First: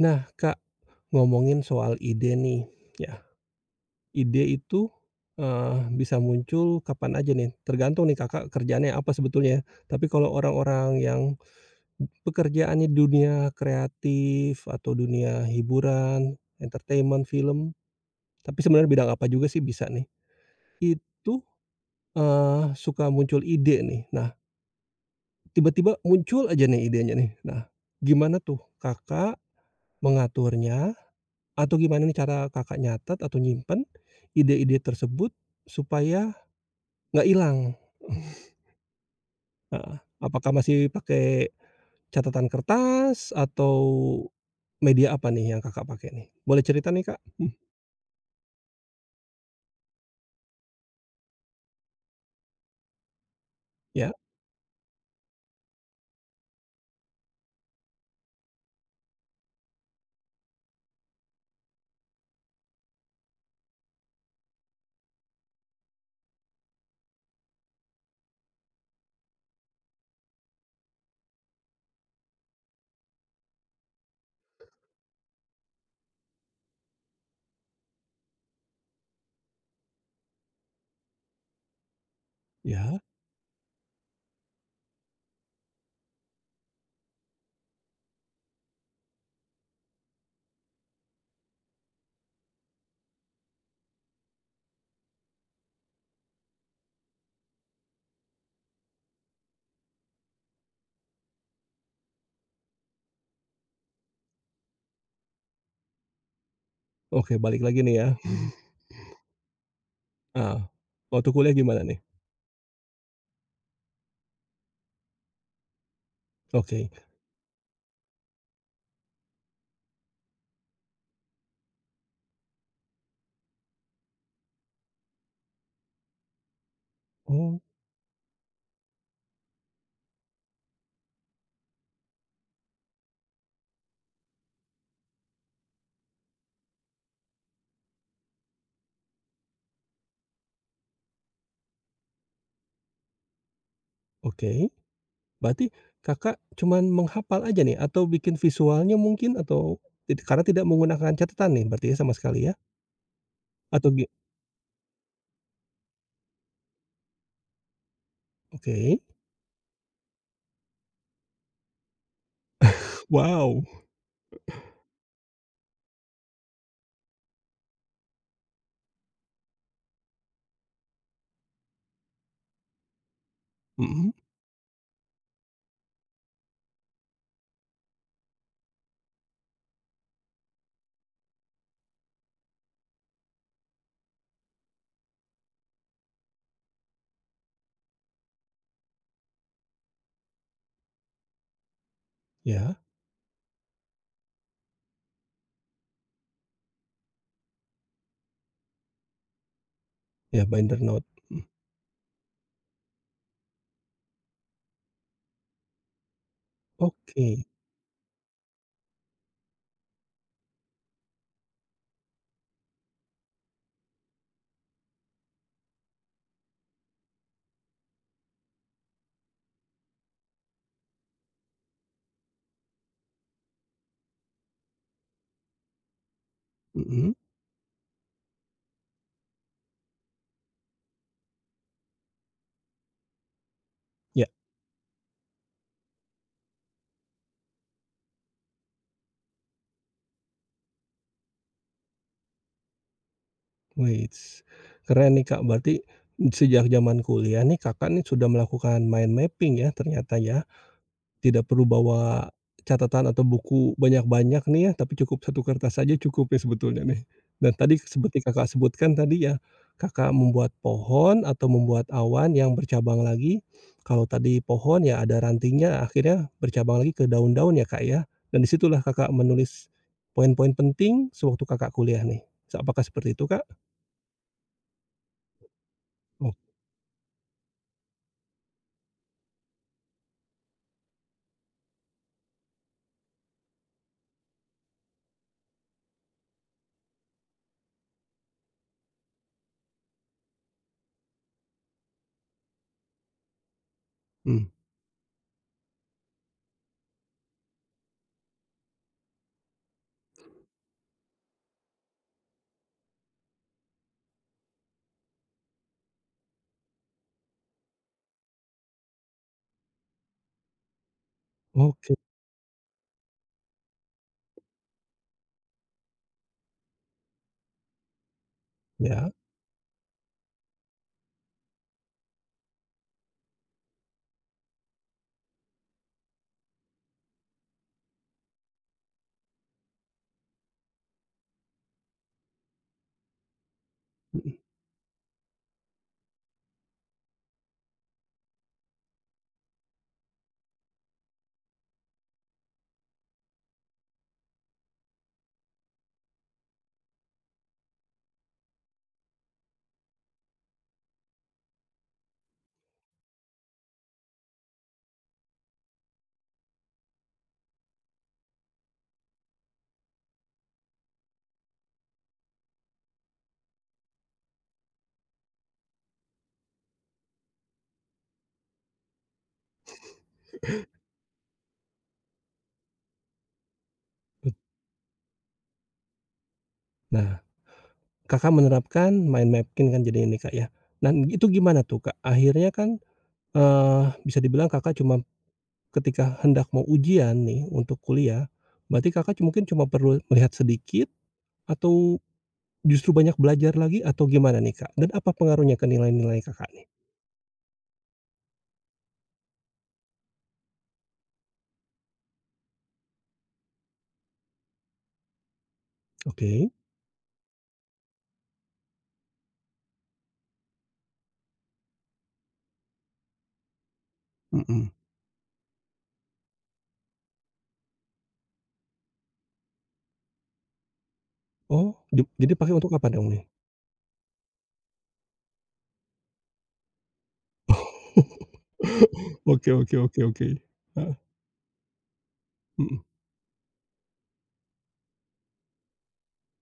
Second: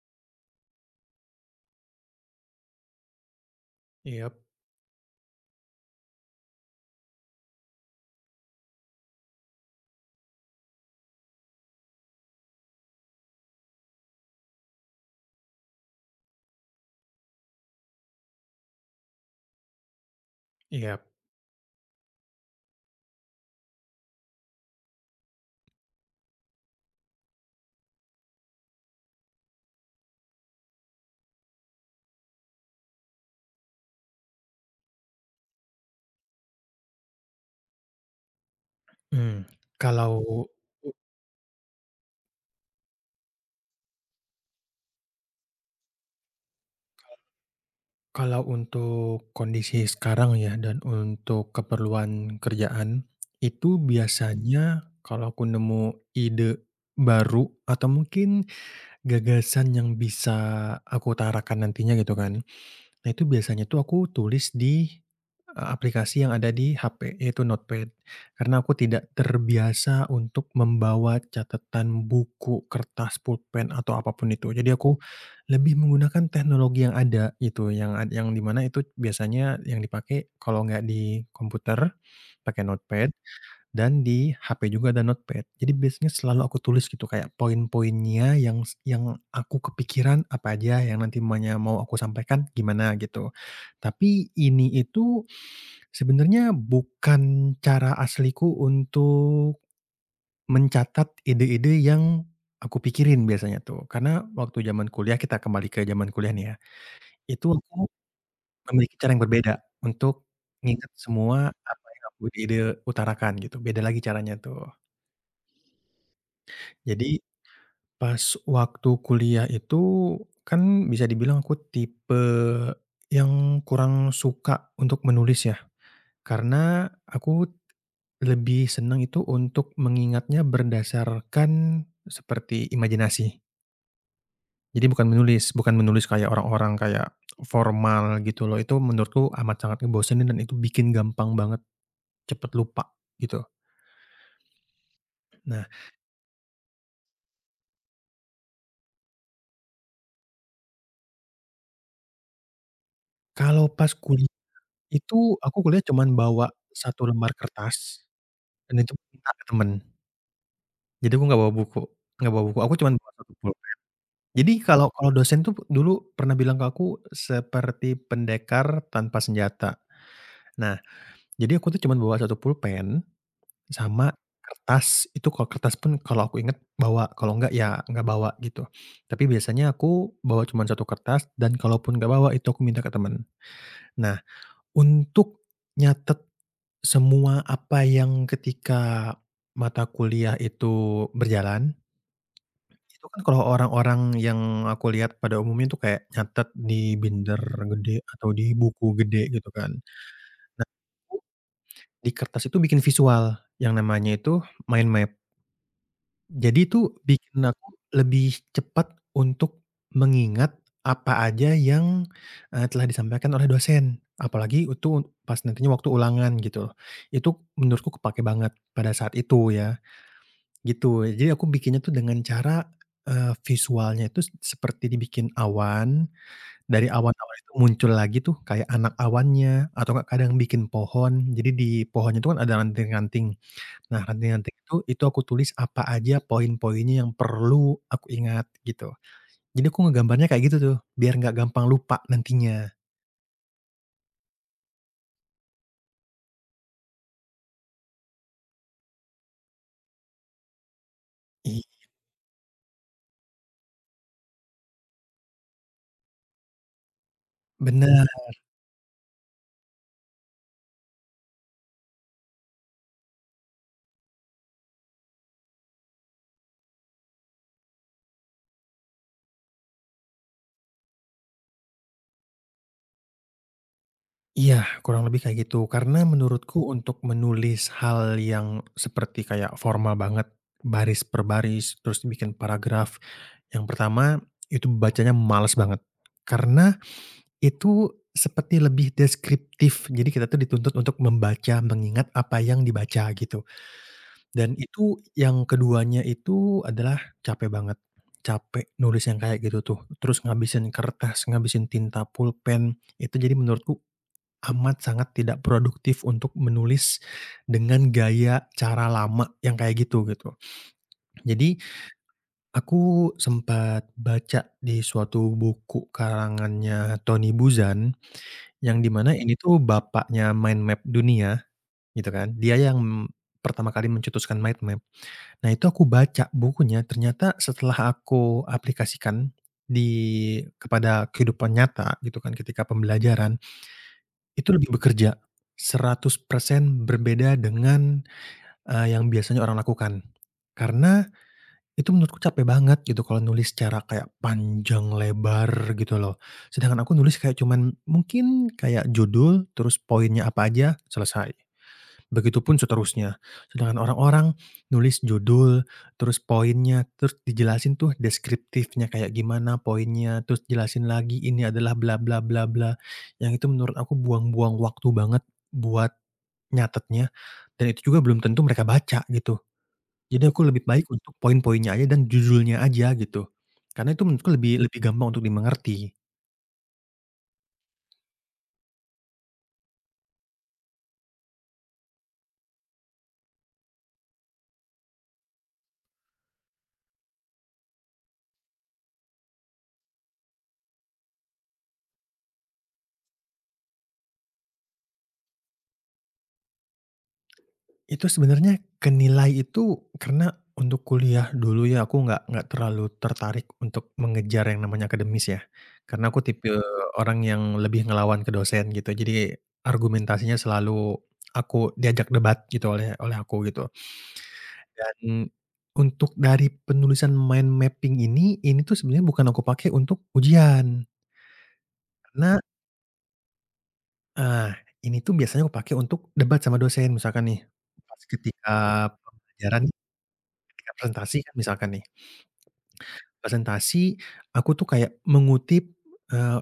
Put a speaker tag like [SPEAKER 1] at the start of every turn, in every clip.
[SPEAKER 1] Nah, Kak, ngomongin soal ide nih, ya.
[SPEAKER 2] Iyap,
[SPEAKER 1] Ide itu, bisa muncul kapan aja nih, tergantung nih Kakak kerjaannya apa sebetulnya. Tapi kalau orang-orang yang pekerjaannya dunia kreatif atau dunia hiburan, entertainment, film, tapi sebenarnya bidang apa juga sih bisa nih,
[SPEAKER 2] iyap.
[SPEAKER 1] itu, suka muncul ide nih. Nah, tiba-tiba muncul aja nih idenya nih. Nah, gimana tuh Kakak mengaturnya? Atau gimana nih cara Kakak nyatet atau nyimpen ide-ide tersebut supaya nggak hilang?
[SPEAKER 2] mmm,
[SPEAKER 1] Heeh.
[SPEAKER 2] kalau
[SPEAKER 1] Apakah masih pakai catatan kertas atau media apa nih yang Kakak pakai nih? Boleh cerita nih, Kak? Hmm,
[SPEAKER 2] kalau untuk kondisi sekarang ya, dan untuk keperluan kerjaan, itu
[SPEAKER 1] ya?
[SPEAKER 2] biasanya kalau aku nemu ide baru atau mungkin gagasan yang bisa aku utarakan nantinya gitu kan. Nah, itu biasanya tuh aku tulis di aplikasi yang ada di HP, yaitu Notepad. Karena aku tidak terbiasa untuk membawa catatan, buku, kertas, pulpen, atau apapun itu. Jadi aku lebih menggunakan teknologi yang ada gitu, yang di mana itu biasanya yang dipakai kalau nggak di komputer, pakai
[SPEAKER 1] Ya?
[SPEAKER 2] Notepad. Dan di HP juga ada notepad. Jadi biasanya selalu aku tulis gitu kayak poin-poinnya yang aku kepikiran apa aja yang nanti maunya mau aku sampaikan gimana gitu. Tapi ini itu sebenarnya bukan cara asliku untuk mencatat ide-ide yang aku pikirin biasanya tuh. Karena waktu zaman kuliah kita kembali ke zaman kuliah nih ya,
[SPEAKER 1] Oke,
[SPEAKER 2] itu
[SPEAKER 1] balik
[SPEAKER 2] aku
[SPEAKER 1] lagi nih ya.
[SPEAKER 2] memiliki cara yang berbeda untuk
[SPEAKER 1] Ah,
[SPEAKER 2] nginget
[SPEAKER 1] waktu
[SPEAKER 2] semua
[SPEAKER 1] kuliah gimana
[SPEAKER 2] apa
[SPEAKER 1] nih?
[SPEAKER 2] yang aku ide utarakan gitu, beda lagi caranya tuh.
[SPEAKER 1] Oke.
[SPEAKER 2] Jadi pas waktu kuliah itu, kan bisa dibilang aku tipe yang kurang suka untuk menulis ya, karena aku
[SPEAKER 1] Oh,
[SPEAKER 2] lebih senang itu untuk mengingatnya berdasarkan seperti imajinasi. Jadi bukan menulis kayak orang-orang kayak formal gitu loh, itu menurutku amat sangat ngebosenin dan itu bikin gampang banget cepet lupa gitu.
[SPEAKER 1] oke.
[SPEAKER 2] Nah,
[SPEAKER 1] Berarti Kakak cuman menghafal aja nih atau bikin visualnya mungkin, atau karena tidak menggunakan catatan nih berarti ya sama sekali ya?
[SPEAKER 2] kalau pas
[SPEAKER 1] Atau gi
[SPEAKER 2] kuliah itu aku kuliah cuman bawa satu lembar kertas, dan itu
[SPEAKER 1] oke.
[SPEAKER 2] minta ke temen. Jadi aku nggak bawa buku, aku cuman bawa satu
[SPEAKER 1] Wow.
[SPEAKER 2] pulpen. Jadi kalau kalau dosen tuh dulu pernah bilang ke aku seperti pendekar tanpa senjata. Nah, jadi aku tuh cuman bawa satu pulpen
[SPEAKER 1] Mhm.
[SPEAKER 2] sama kertas, itu kalau kertas pun kalau aku inget bawa, kalau nggak ya nggak bawa gitu. Tapi biasanya aku bawa cuman satu kertas dan kalaupun nggak bawa itu aku minta ke temen. Nah, untuk nyatet semua apa yang ketika mata kuliah itu berjalan,
[SPEAKER 1] Ya,
[SPEAKER 2] itu kan kalau orang-orang yang aku lihat pada umumnya tuh kayak nyatet di binder gede atau di buku gede gitu kan.
[SPEAKER 1] ya
[SPEAKER 2] Nah,
[SPEAKER 1] binder note,
[SPEAKER 2] aku
[SPEAKER 1] mhm,
[SPEAKER 2] di kertas itu bikin visual yang namanya itu mind map. Jadi itu bikin
[SPEAKER 1] oke,
[SPEAKER 2] aku lebih cepat untuk mengingat apa aja yang, telah disampaikan oleh dosen, apalagi itu pas nantinya waktu ulangan gitu. Itu menurutku kepake banget pada saat itu ya. Gitu. Jadi aku bikinnya tuh dengan cara, visualnya itu seperti dibikin awan, dari
[SPEAKER 1] mhm,
[SPEAKER 2] awan-awan itu muncul lagi tuh kayak anak awannya, atau enggak kadang bikin pohon. Jadi di pohonnya itu kan ada ranting-ranting. Nah,
[SPEAKER 1] ya,
[SPEAKER 2] ranting-ranting itu aku tulis apa aja poin-poinnya yang perlu aku ingat gitu. Jadi aku ngegambarnya kayak gitu tuh, biar nggak gampang lupa nantinya.
[SPEAKER 1] weits, keren nih Kak, berarti sejak zaman kuliah nih Kakak nih sudah melakukan mind mapping ya ternyata ya? Tidak
[SPEAKER 2] I
[SPEAKER 1] perlu bawa catatan atau buku banyak-banyak nih ya, tapi cukup satu kertas saja cukup ya sebetulnya nih. Dan tadi
[SPEAKER 2] Bener.
[SPEAKER 1] seperti Kakak sebutkan tadi ya, Kakak membuat pohon atau membuat awan yang bercabang lagi. Kalau tadi pohon ya ada rantingnya akhirnya bercabang lagi ke daun-daun ya, Kak, ya. Dan disitulah Kakak menulis poin-poin penting sewaktu Kakak kuliah nih. Apakah seperti itu, Kak?
[SPEAKER 2] Iya, kurang lebih kayak gitu. Karena
[SPEAKER 1] Oh,
[SPEAKER 2] menurutku untuk menulis hal yang seperti kayak formal banget, baris per baris, terus bikin paragraf. Yang pertama, itu bacanya males banget. Karena itu seperti lebih deskriptif. Jadi kita tuh dituntut untuk membaca, mengingat apa yang dibaca gitu.
[SPEAKER 1] mmm,
[SPEAKER 2] Dan itu yang keduanya itu adalah capek banget. Capek nulis yang kayak gitu tuh. Terus ngabisin kertas, ngabisin tinta, pulpen. Itu jadi menurutku amat sangat tidak produktif untuk menulis dengan gaya cara lama yang kayak gitu, gitu. Jadi
[SPEAKER 1] oke,
[SPEAKER 2] aku sempat baca di suatu buku karangannya Tony Buzan, yang di
[SPEAKER 1] ya.
[SPEAKER 2] mana ini tuh bapaknya mind map dunia, gitu kan. Dia yang pertama kali mencetuskan mind map. Nah, itu aku baca bukunya, ternyata setelah aku aplikasikan di kepada kehidupan nyata gitu kan ketika pembelajaran, itu lebih bekerja, 100% berbeda dengan, yang biasanya orang lakukan. Karena itu menurutku capek banget gitu kalau nulis secara kayak panjang lebar gitu loh. Sedangkan aku nulis kayak cuman mungkin kayak judul, terus poinnya apa aja, selesai. Begitupun seterusnya. Sedangkan orang-orang nulis judul, terus poinnya, terus dijelasin tuh deskriptifnya kayak gimana poinnya, terus jelasin lagi ini adalah bla bla bla bla, yang itu menurut aku buang-buang waktu banget buat nyatetnya, dan itu juga belum tentu mereka baca gitu. Jadi aku lebih baik untuk poin-poinnya aja dan judulnya aja gitu. Karena itu menurutku lebih lebih gampang untuk dimengerti.
[SPEAKER 1] Nah, Kakak menerapkan mind mapping kan jadi ini Kak, ya. Dan itu gimana tuh, Kak? Akhirnya kan bisa dibilang Kakak cuma ketika hendak mau ujian nih untuk kuliah, berarti Kakak cu- mungkin cuma perlu melihat sedikit, atau justru banyak belajar lagi atau gimana nih, Kak? Dan apa pengaruhnya ke nilai-nilai Kakak nih?
[SPEAKER 2] Itu sebenarnya kenilai itu karena untuk kuliah dulu ya aku nggak terlalu tertarik untuk mengejar yang namanya akademis ya. Karena aku
[SPEAKER 1] Oke.
[SPEAKER 2] tipe orang yang lebih ngelawan ke dosen gitu. Jadi argumentasinya selalu aku diajak debat gitu oleh oleh aku gitu.
[SPEAKER 1] Mhm.
[SPEAKER 2] Dan untuk dari penulisan mind mapping ini tuh sebenarnya bukan aku pakai untuk ujian.
[SPEAKER 1] Oh, di jadi
[SPEAKER 2] Karena,
[SPEAKER 1] pakai untuk apa dong nih?
[SPEAKER 2] ah, ini tuh biasanya aku pakai untuk debat sama dosen misalkan nih, pas ketika
[SPEAKER 1] Oke,
[SPEAKER 2] pembelajaran.
[SPEAKER 1] oke, oke, oke.
[SPEAKER 2] Ketika
[SPEAKER 1] Heeh,
[SPEAKER 2] presentasi kan misalkan nih,
[SPEAKER 1] mhm
[SPEAKER 2] presentasi, aku tuh kayak mengutip, eee,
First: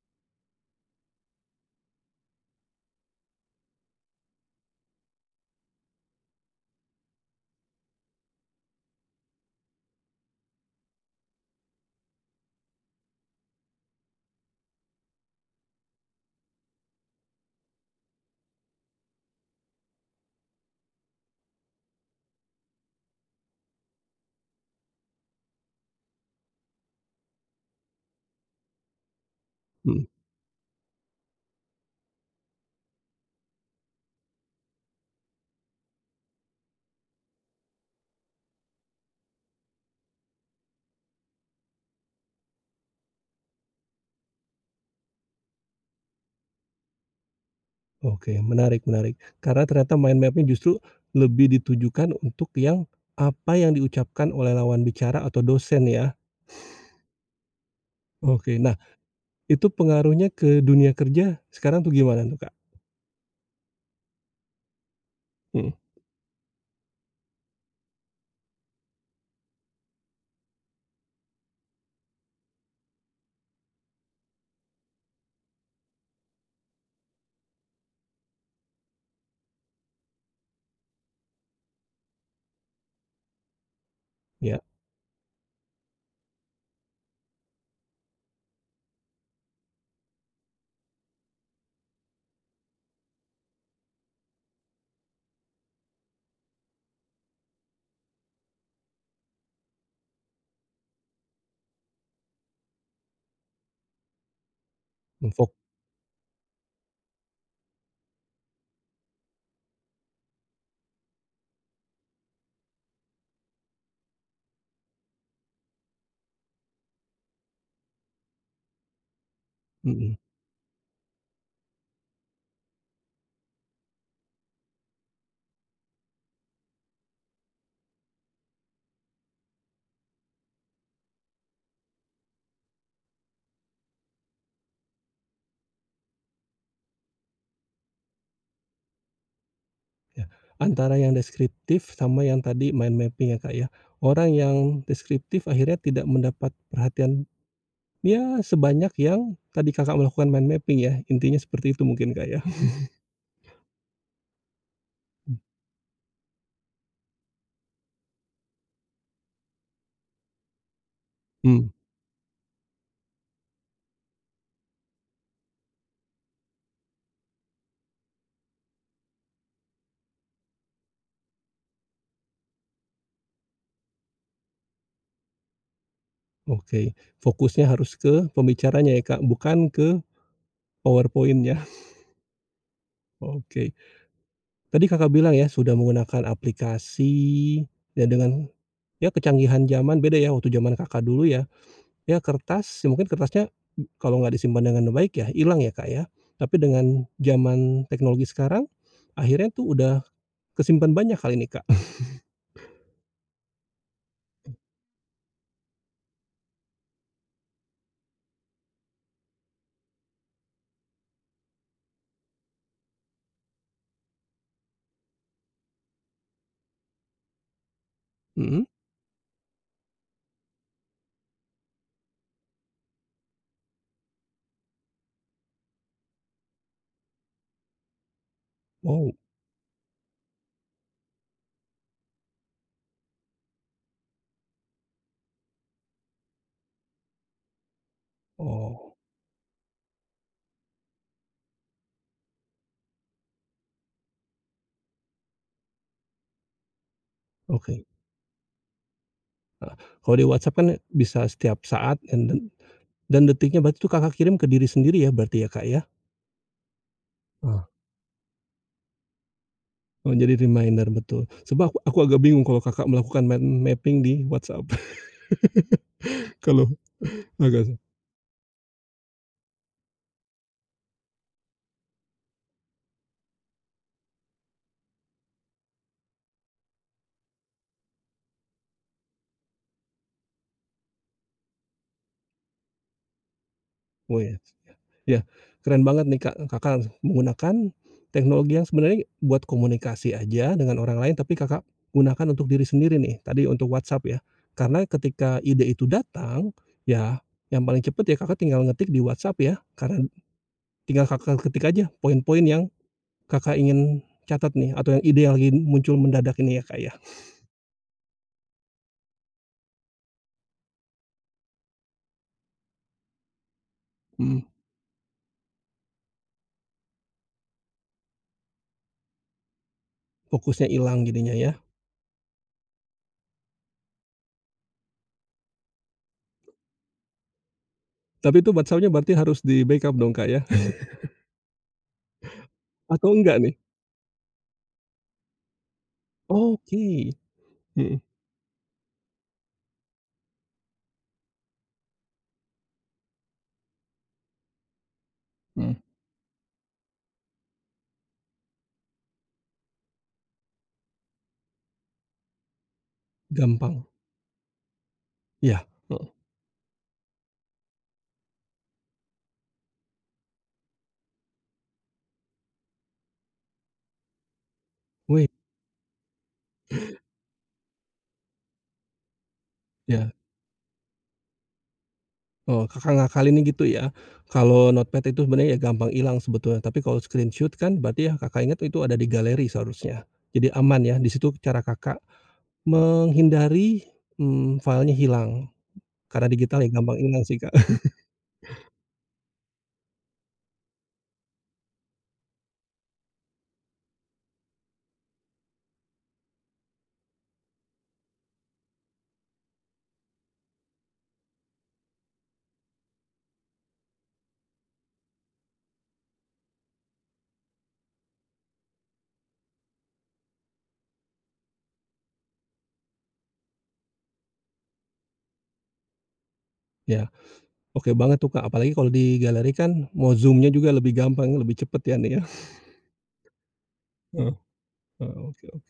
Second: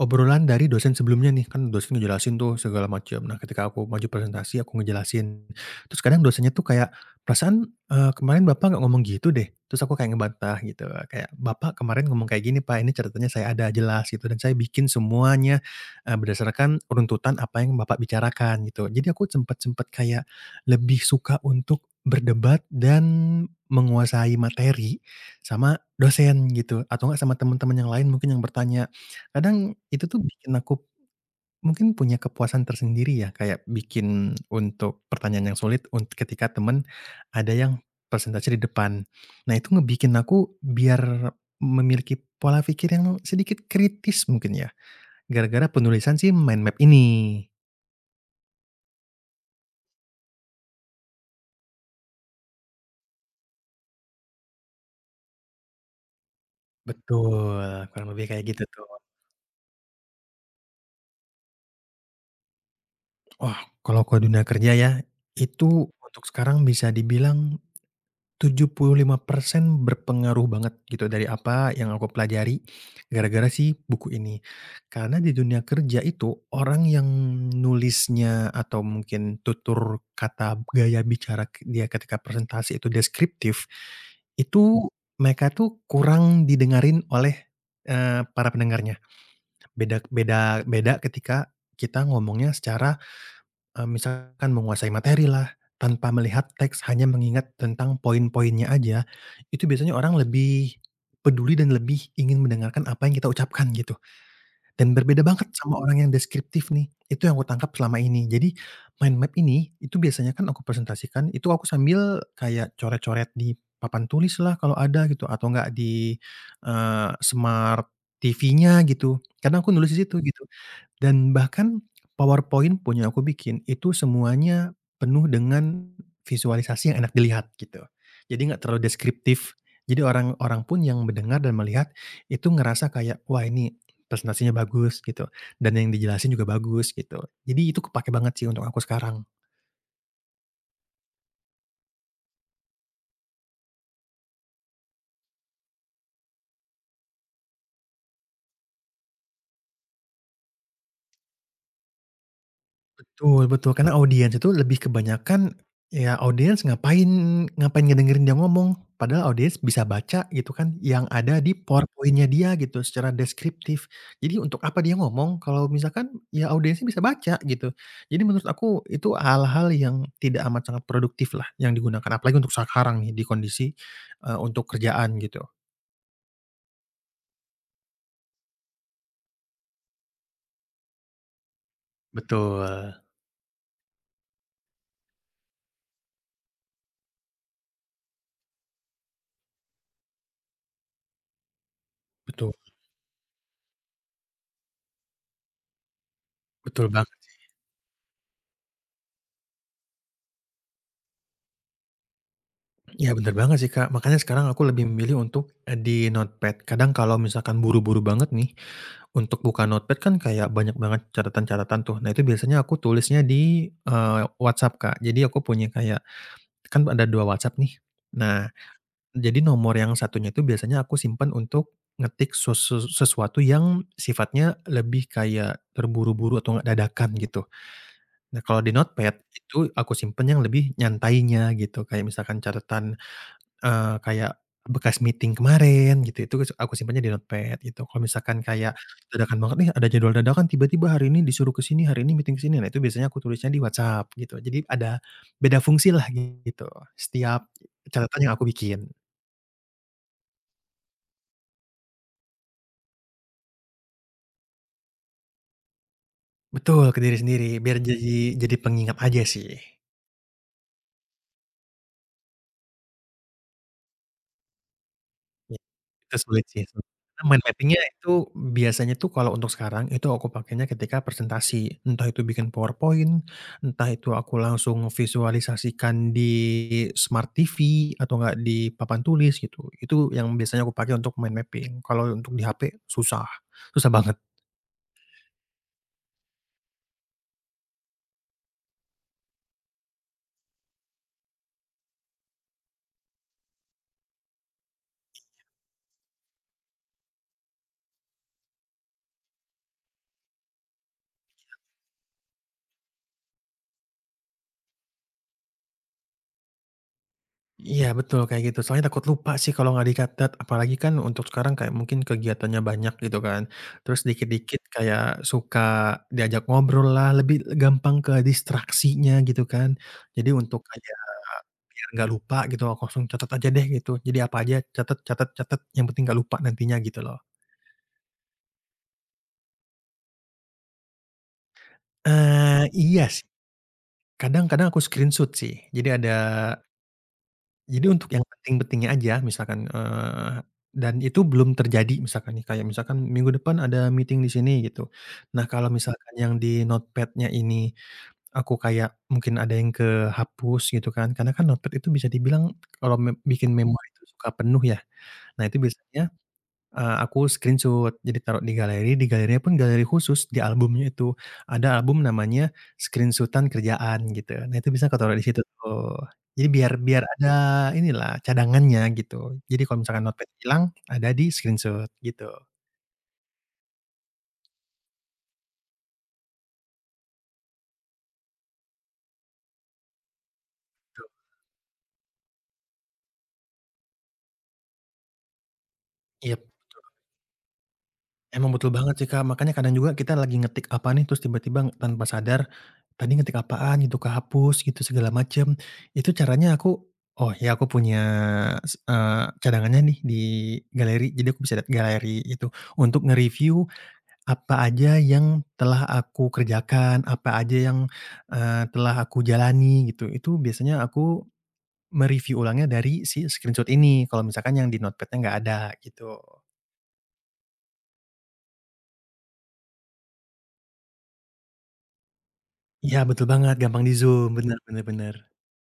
[SPEAKER 2] obrolan dari dosen sebelumnya nih, kan dosen ngejelasin tuh segala macam. Nah, ketika aku maju presentasi, aku ngejelasin. Terus kadang dosennya tuh kayak, "Perasaan, kemarin Bapak nggak ngomong gitu deh?" Terus aku kayak ngebantah gitu, kayak, "Bapak kemarin ngomong kayak gini Pak, ini catatannya saya ada jelas gitu dan saya bikin semuanya, berdasarkan runtutan apa yang Bapak bicarakan," gitu. Jadi aku sempat sempat kayak lebih suka untuk berdebat dan menguasai materi, sama dosen gitu, atau enggak sama teman-teman yang lain mungkin yang bertanya. Kadang itu
[SPEAKER 1] mhm.
[SPEAKER 2] tuh bikin aku mungkin punya kepuasan tersendiri ya, kayak bikin untuk pertanyaan yang sulit ketika teman ada yang persentase di depan. Nah, itu ngebikin aku biar memiliki pola pikir yang sedikit kritis mungkin ya, gara-gara penulisan si mind map ini.
[SPEAKER 1] Oke, menarik menarik. Karena ternyata mind map justru lebih ditujukan untuk yang apa yang diucapkan oleh lawan bicara atau dosen ya?
[SPEAKER 2] Betul, kurang lebih kayak
[SPEAKER 1] Oke,
[SPEAKER 2] gitu
[SPEAKER 1] nah
[SPEAKER 2] tuh.
[SPEAKER 1] itu pengaruhnya ke dunia kerja sekarang tuh gimana tuh, Kak?
[SPEAKER 2] Wah, kalau ke dunia kerja ya,
[SPEAKER 1] Mhm,
[SPEAKER 2] itu untuk sekarang bisa dibilang 75% berpengaruh banget gitu dari apa yang aku pelajari gara-gara sih buku ini. Karena di dunia kerja itu orang yang nulisnya atau mungkin tutur kata gaya bicara dia ketika presentasi itu deskriptif,
[SPEAKER 1] iya,
[SPEAKER 2] itu mereka tuh kurang didengarin oleh, para pendengarnya. Beda, beda, beda ketika kita ngomongnya secara, misalkan menguasai materi lah tanpa melihat teks, hanya mengingat tentang poin-poinnya aja, itu biasanya orang lebih peduli dan lebih ingin mendengarkan apa yang kita ucapkan gitu, dan berbeda banget
[SPEAKER 1] memfok
[SPEAKER 2] sama orang yang deskriptif nih, itu yang aku tangkap selama ini. Jadi mind map ini, itu biasanya kan aku presentasikan, itu aku sambil kayak coret-coret di papan tulis lah kalau ada gitu, atau enggak di, smart TV-nya gitu, karena aku nulis di situ
[SPEAKER 1] mhm,
[SPEAKER 2] gitu. Dan bahkan PowerPoint punya aku bikin, itu semuanya penuh dengan visualisasi yang enak dilihat gitu. Jadi nggak terlalu deskriptif. Jadi orang-orang pun yang mendengar dan melihat itu ngerasa kayak, "Wah, ini presentasinya bagus," gitu, dan yang dijelasin juga bagus gitu. Jadi itu kepake banget sih untuk aku sekarang.
[SPEAKER 1] ya. Antara yang deskriptif sama yang tadi mind mapping ya, Kak, ya. Orang yang deskriptif akhirnya tidak mendapat perhatian, ya sebanyak yang tadi Kakak melakukan mind mapping ya, intinya seperti itu mungkin, Kak, ya?
[SPEAKER 2] Betul, betul, karena audiens itu lebih kebanyakan, ya audiens ngapain ngapain ngedengerin dia ngomong, padahal audiens bisa baca gitu kan yang ada di
[SPEAKER 1] Mhm,
[SPEAKER 2] PowerPoint-nya dia gitu secara deskriptif. Jadi untuk apa dia ngomong kalau misalkan ya audiensnya bisa baca gitu. Jadi menurut aku itu hal-hal yang tidak amat sangat produktif lah yang digunakan, apalagi untuk sekarang nih di kondisi, untuk kerjaan gitu.
[SPEAKER 1] oke. Fokusnya harus ke pembicaranya ya, Kak, bukan ke PowerPoint-nya.
[SPEAKER 2] Betul.
[SPEAKER 1] Oke. Tadi Kakak bilang ya, sudah menggunakan aplikasi, ya dengan ya kecanggihan zaman beda ya, waktu zaman Kakak dulu ya, ya
[SPEAKER 2] Betul,
[SPEAKER 1] kertas, ya mungkin kertasnya kalau nggak disimpan dengan baik ya, hilang ya, Kak, ya. Tapi
[SPEAKER 2] betul
[SPEAKER 1] dengan
[SPEAKER 2] banget.
[SPEAKER 1] zaman teknologi sekarang, akhirnya tuh udah kesimpan banyak kali ini Kak?
[SPEAKER 2] Ya bener banget sih, Kak, makanya sekarang aku lebih memilih untuk, di notepad. Kadang kalau misalkan buru-buru banget nih, untuk buka notepad kan kayak banyak banget catatan-catatan tuh. Nah, itu biasanya aku tulisnya di, WhatsApp, Kak. Jadi aku punya kayak kan ada 2 WhatsApp nih. Nah,
[SPEAKER 1] Mhm?
[SPEAKER 2] jadi nomor yang satunya itu biasanya aku simpan untuk ngetik sesuatu yang sifatnya lebih kayak terburu-buru atau nggak dadakan gitu. Nah, kalau di notepad,
[SPEAKER 1] Wow,
[SPEAKER 2] itu aku simpen yang lebih nyantainya gitu, kayak misalkan catatan, kayak bekas meeting kemarin gitu, itu aku simpannya di notepad gitu. Kalau misalkan kayak
[SPEAKER 1] oh,
[SPEAKER 2] dadakan banget nih, ada jadwal dadakan tiba-tiba hari ini disuruh ke sini, hari ini meeting ke sini, nah, itu biasanya aku tulisnya di WhatsApp gitu. Jadi ada beda fungsilah gitu, setiap
[SPEAKER 1] oke.
[SPEAKER 2] catatan yang aku bikin.
[SPEAKER 1] Heeh. Kalau di WhatsApp kan bisa setiap saat dan detiknya berarti tuh Kakak kirim ke diri sendiri ya berarti ya, Kak, ya?
[SPEAKER 2] Betul, ke diri sendiri,
[SPEAKER 1] Oh.
[SPEAKER 2] biar jadi pengingat aja sih.
[SPEAKER 1] Oh, jadi reminder, betul. Sebab aku agak bingung kalau Kakak melakukan mind mapping di WhatsApp.
[SPEAKER 2] Iya, itu sulit sih
[SPEAKER 1] Kalau
[SPEAKER 2] karena mind mapping-nya
[SPEAKER 1] agak
[SPEAKER 2] itu biasanya tuh kalau untuk sekarang itu aku pakainya ketika presentasi, entah itu bikin PowerPoint, entah itu aku langsung visualisasikan di smart TV atau enggak di papan tulis gitu, itu yang biasanya aku pakai untuk mind mapping, kalau untuk di HP susah, susah banget.
[SPEAKER 1] oh ya. Ya, keren banget nih, Kak, Kakak menggunakan teknologi yang sebenarnya buat komunikasi aja dengan orang lain, tapi Kakak gunakan untuk diri sendiri nih, tadi untuk WhatsApp ya. Karena ketika ide itu datang, ya yang paling cepet ya Kakak tinggal ngetik di WhatsApp ya, karena tinggal Kakak ketik aja poin-poin yang Kakak ingin catat nih, atau yang ide yang lagi muncul mendadak ini ya, Kak, ya?
[SPEAKER 2] Iya, betul kayak gitu, soalnya takut lupa sih kalau nggak dicatat, apalagi kan untuk sekarang kayak mungkin kegiatannya banyak gitu kan, terus
[SPEAKER 1] Mhm.
[SPEAKER 2] dikit-dikit kayak suka diajak ngobrol lah, lebih gampang ke distraksinya gitu kan. Jadi untuk
[SPEAKER 1] Fokusnya
[SPEAKER 2] kayak
[SPEAKER 1] hilang jadinya ya.
[SPEAKER 2] biar nggak lupa gitu, aku langsung catat aja deh gitu, jadi apa aja catat, catat, catat, yang penting nggak lupa nantinya gitu loh.
[SPEAKER 1] Tapi itu WhatsApp-nya berarti harus di-backup dong, Kak, ya?
[SPEAKER 2] Iya
[SPEAKER 1] Atau
[SPEAKER 2] sih,
[SPEAKER 1] enggak nih?
[SPEAKER 2] kadang-kadang aku screenshot sih, jadi ada.
[SPEAKER 1] Oke,
[SPEAKER 2] Jadi
[SPEAKER 1] mhm.
[SPEAKER 2] untuk yang penting-pentingnya aja misalkan, dan itu belum terjadi misalkan nih, kayak misalkan minggu depan ada meeting di sini gitu. Nah, kalau
[SPEAKER 1] Mhm.
[SPEAKER 2] misalkan yang di notepad-nya ini aku kayak mungkin ada yang kehapus gitu kan, karena kan notepad itu bisa dibilang kalau bikin
[SPEAKER 1] Gampang,
[SPEAKER 2] memori itu suka penuh ya. Nah, itu
[SPEAKER 1] iya,
[SPEAKER 2] biasanya,
[SPEAKER 1] heeh.
[SPEAKER 2] Aku screenshot, jadi taruh di galeri, di galerinya pun galeri khusus di albumnya itu. Ada album namanya screenshotan kerjaan gitu. Nah, itu bisa kau taruh di
[SPEAKER 1] Wih,
[SPEAKER 2] situ tuh. Jadi biar biar ada inilah cadangannya gitu. Jadi kalau misalkan
[SPEAKER 1] ya,
[SPEAKER 2] notepad hilang, ada di screenshot gitu.
[SPEAKER 1] heeh, Kakak ngakalinnya gitu ya. Kalau notepad itu sebenarnya ya gampang hilang sebetulnya, tapi kalau screenshot kan berarti yang Kakak ingat itu ada di galeri seharusnya. Jadi aman ya,
[SPEAKER 2] Tuh.
[SPEAKER 1] di situ cara Kakak menghindari, mmm, filenya hilang. Karena
[SPEAKER 2] Iya.
[SPEAKER 1] digital ya gampang hilang sih, Kak.
[SPEAKER 2] Emang betul banget sih, Kak, makanya kadang juga kita lagi ngetik apa nih, terus tiba-tiba tanpa sadar, tadi ngetik apaan gitu, kehapus gitu segala macam. Itu caranya aku, oh ya aku punya cadangannya nih di galeri, jadi aku bisa lihat galeri itu untuk nge-review apa aja yang telah aku kerjakan, apa aja yang, telah aku jalani gitu. Itu biasanya aku mereview ulangnya dari si screenshot ini, kalau misalkan yang di notepadnya nggak ada, gitu.
[SPEAKER 1] Ya, oke banget tuh, Kak. Apalagi kalau di galeri kan mau zoom-nya juga lebih gampang, lebih cepet ya nih ya.
[SPEAKER 2] Iya, betul banget, gampang di Zoom,
[SPEAKER 1] Heeh.
[SPEAKER 2] bener, bener, bener.
[SPEAKER 1] Heeh, oke oke.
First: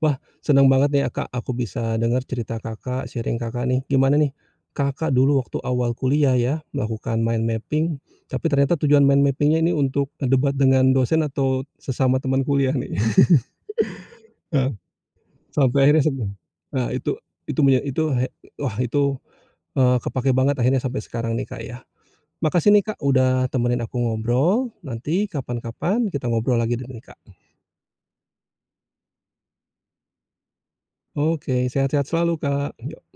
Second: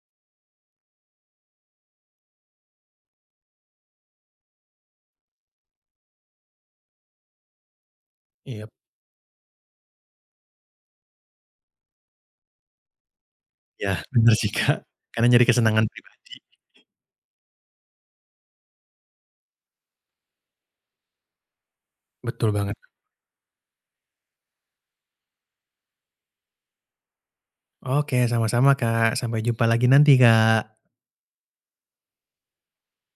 [SPEAKER 1] Wah, senang banget nih ya, Kak, aku bisa dengar cerita Kakak, sharing Kakak nih. Gimana nih, Kakak dulu waktu awal kuliah ya, melakukan mind mapping, tapi
[SPEAKER 2] Iya.
[SPEAKER 1] ternyata tujuan mind mapping-nya ini untuk debat dengan dosen atau sesama teman kuliah nih.
[SPEAKER 2] Iya, bener sih,
[SPEAKER 1] Heeh,
[SPEAKER 2] Kak, karena nyari
[SPEAKER 1] sampai
[SPEAKER 2] kesenangan
[SPEAKER 1] akhirnya sebe
[SPEAKER 2] pribadi.
[SPEAKER 1] nah itu menye itu he wah itu, kepakai banget akhirnya sampai sekarang nih, Kak, ya.
[SPEAKER 2] Betul
[SPEAKER 1] Makasih
[SPEAKER 2] banget.
[SPEAKER 1] nih, Kak, udah temenin aku ngobrol, nanti kapan-kapan kita ngobrol lagi deh nih, Kak.
[SPEAKER 2] Oke, sama-sama, Kak, sampai jumpa lagi nanti, Kak.
[SPEAKER 1] Oke, sehat-sehat selalu, Kak.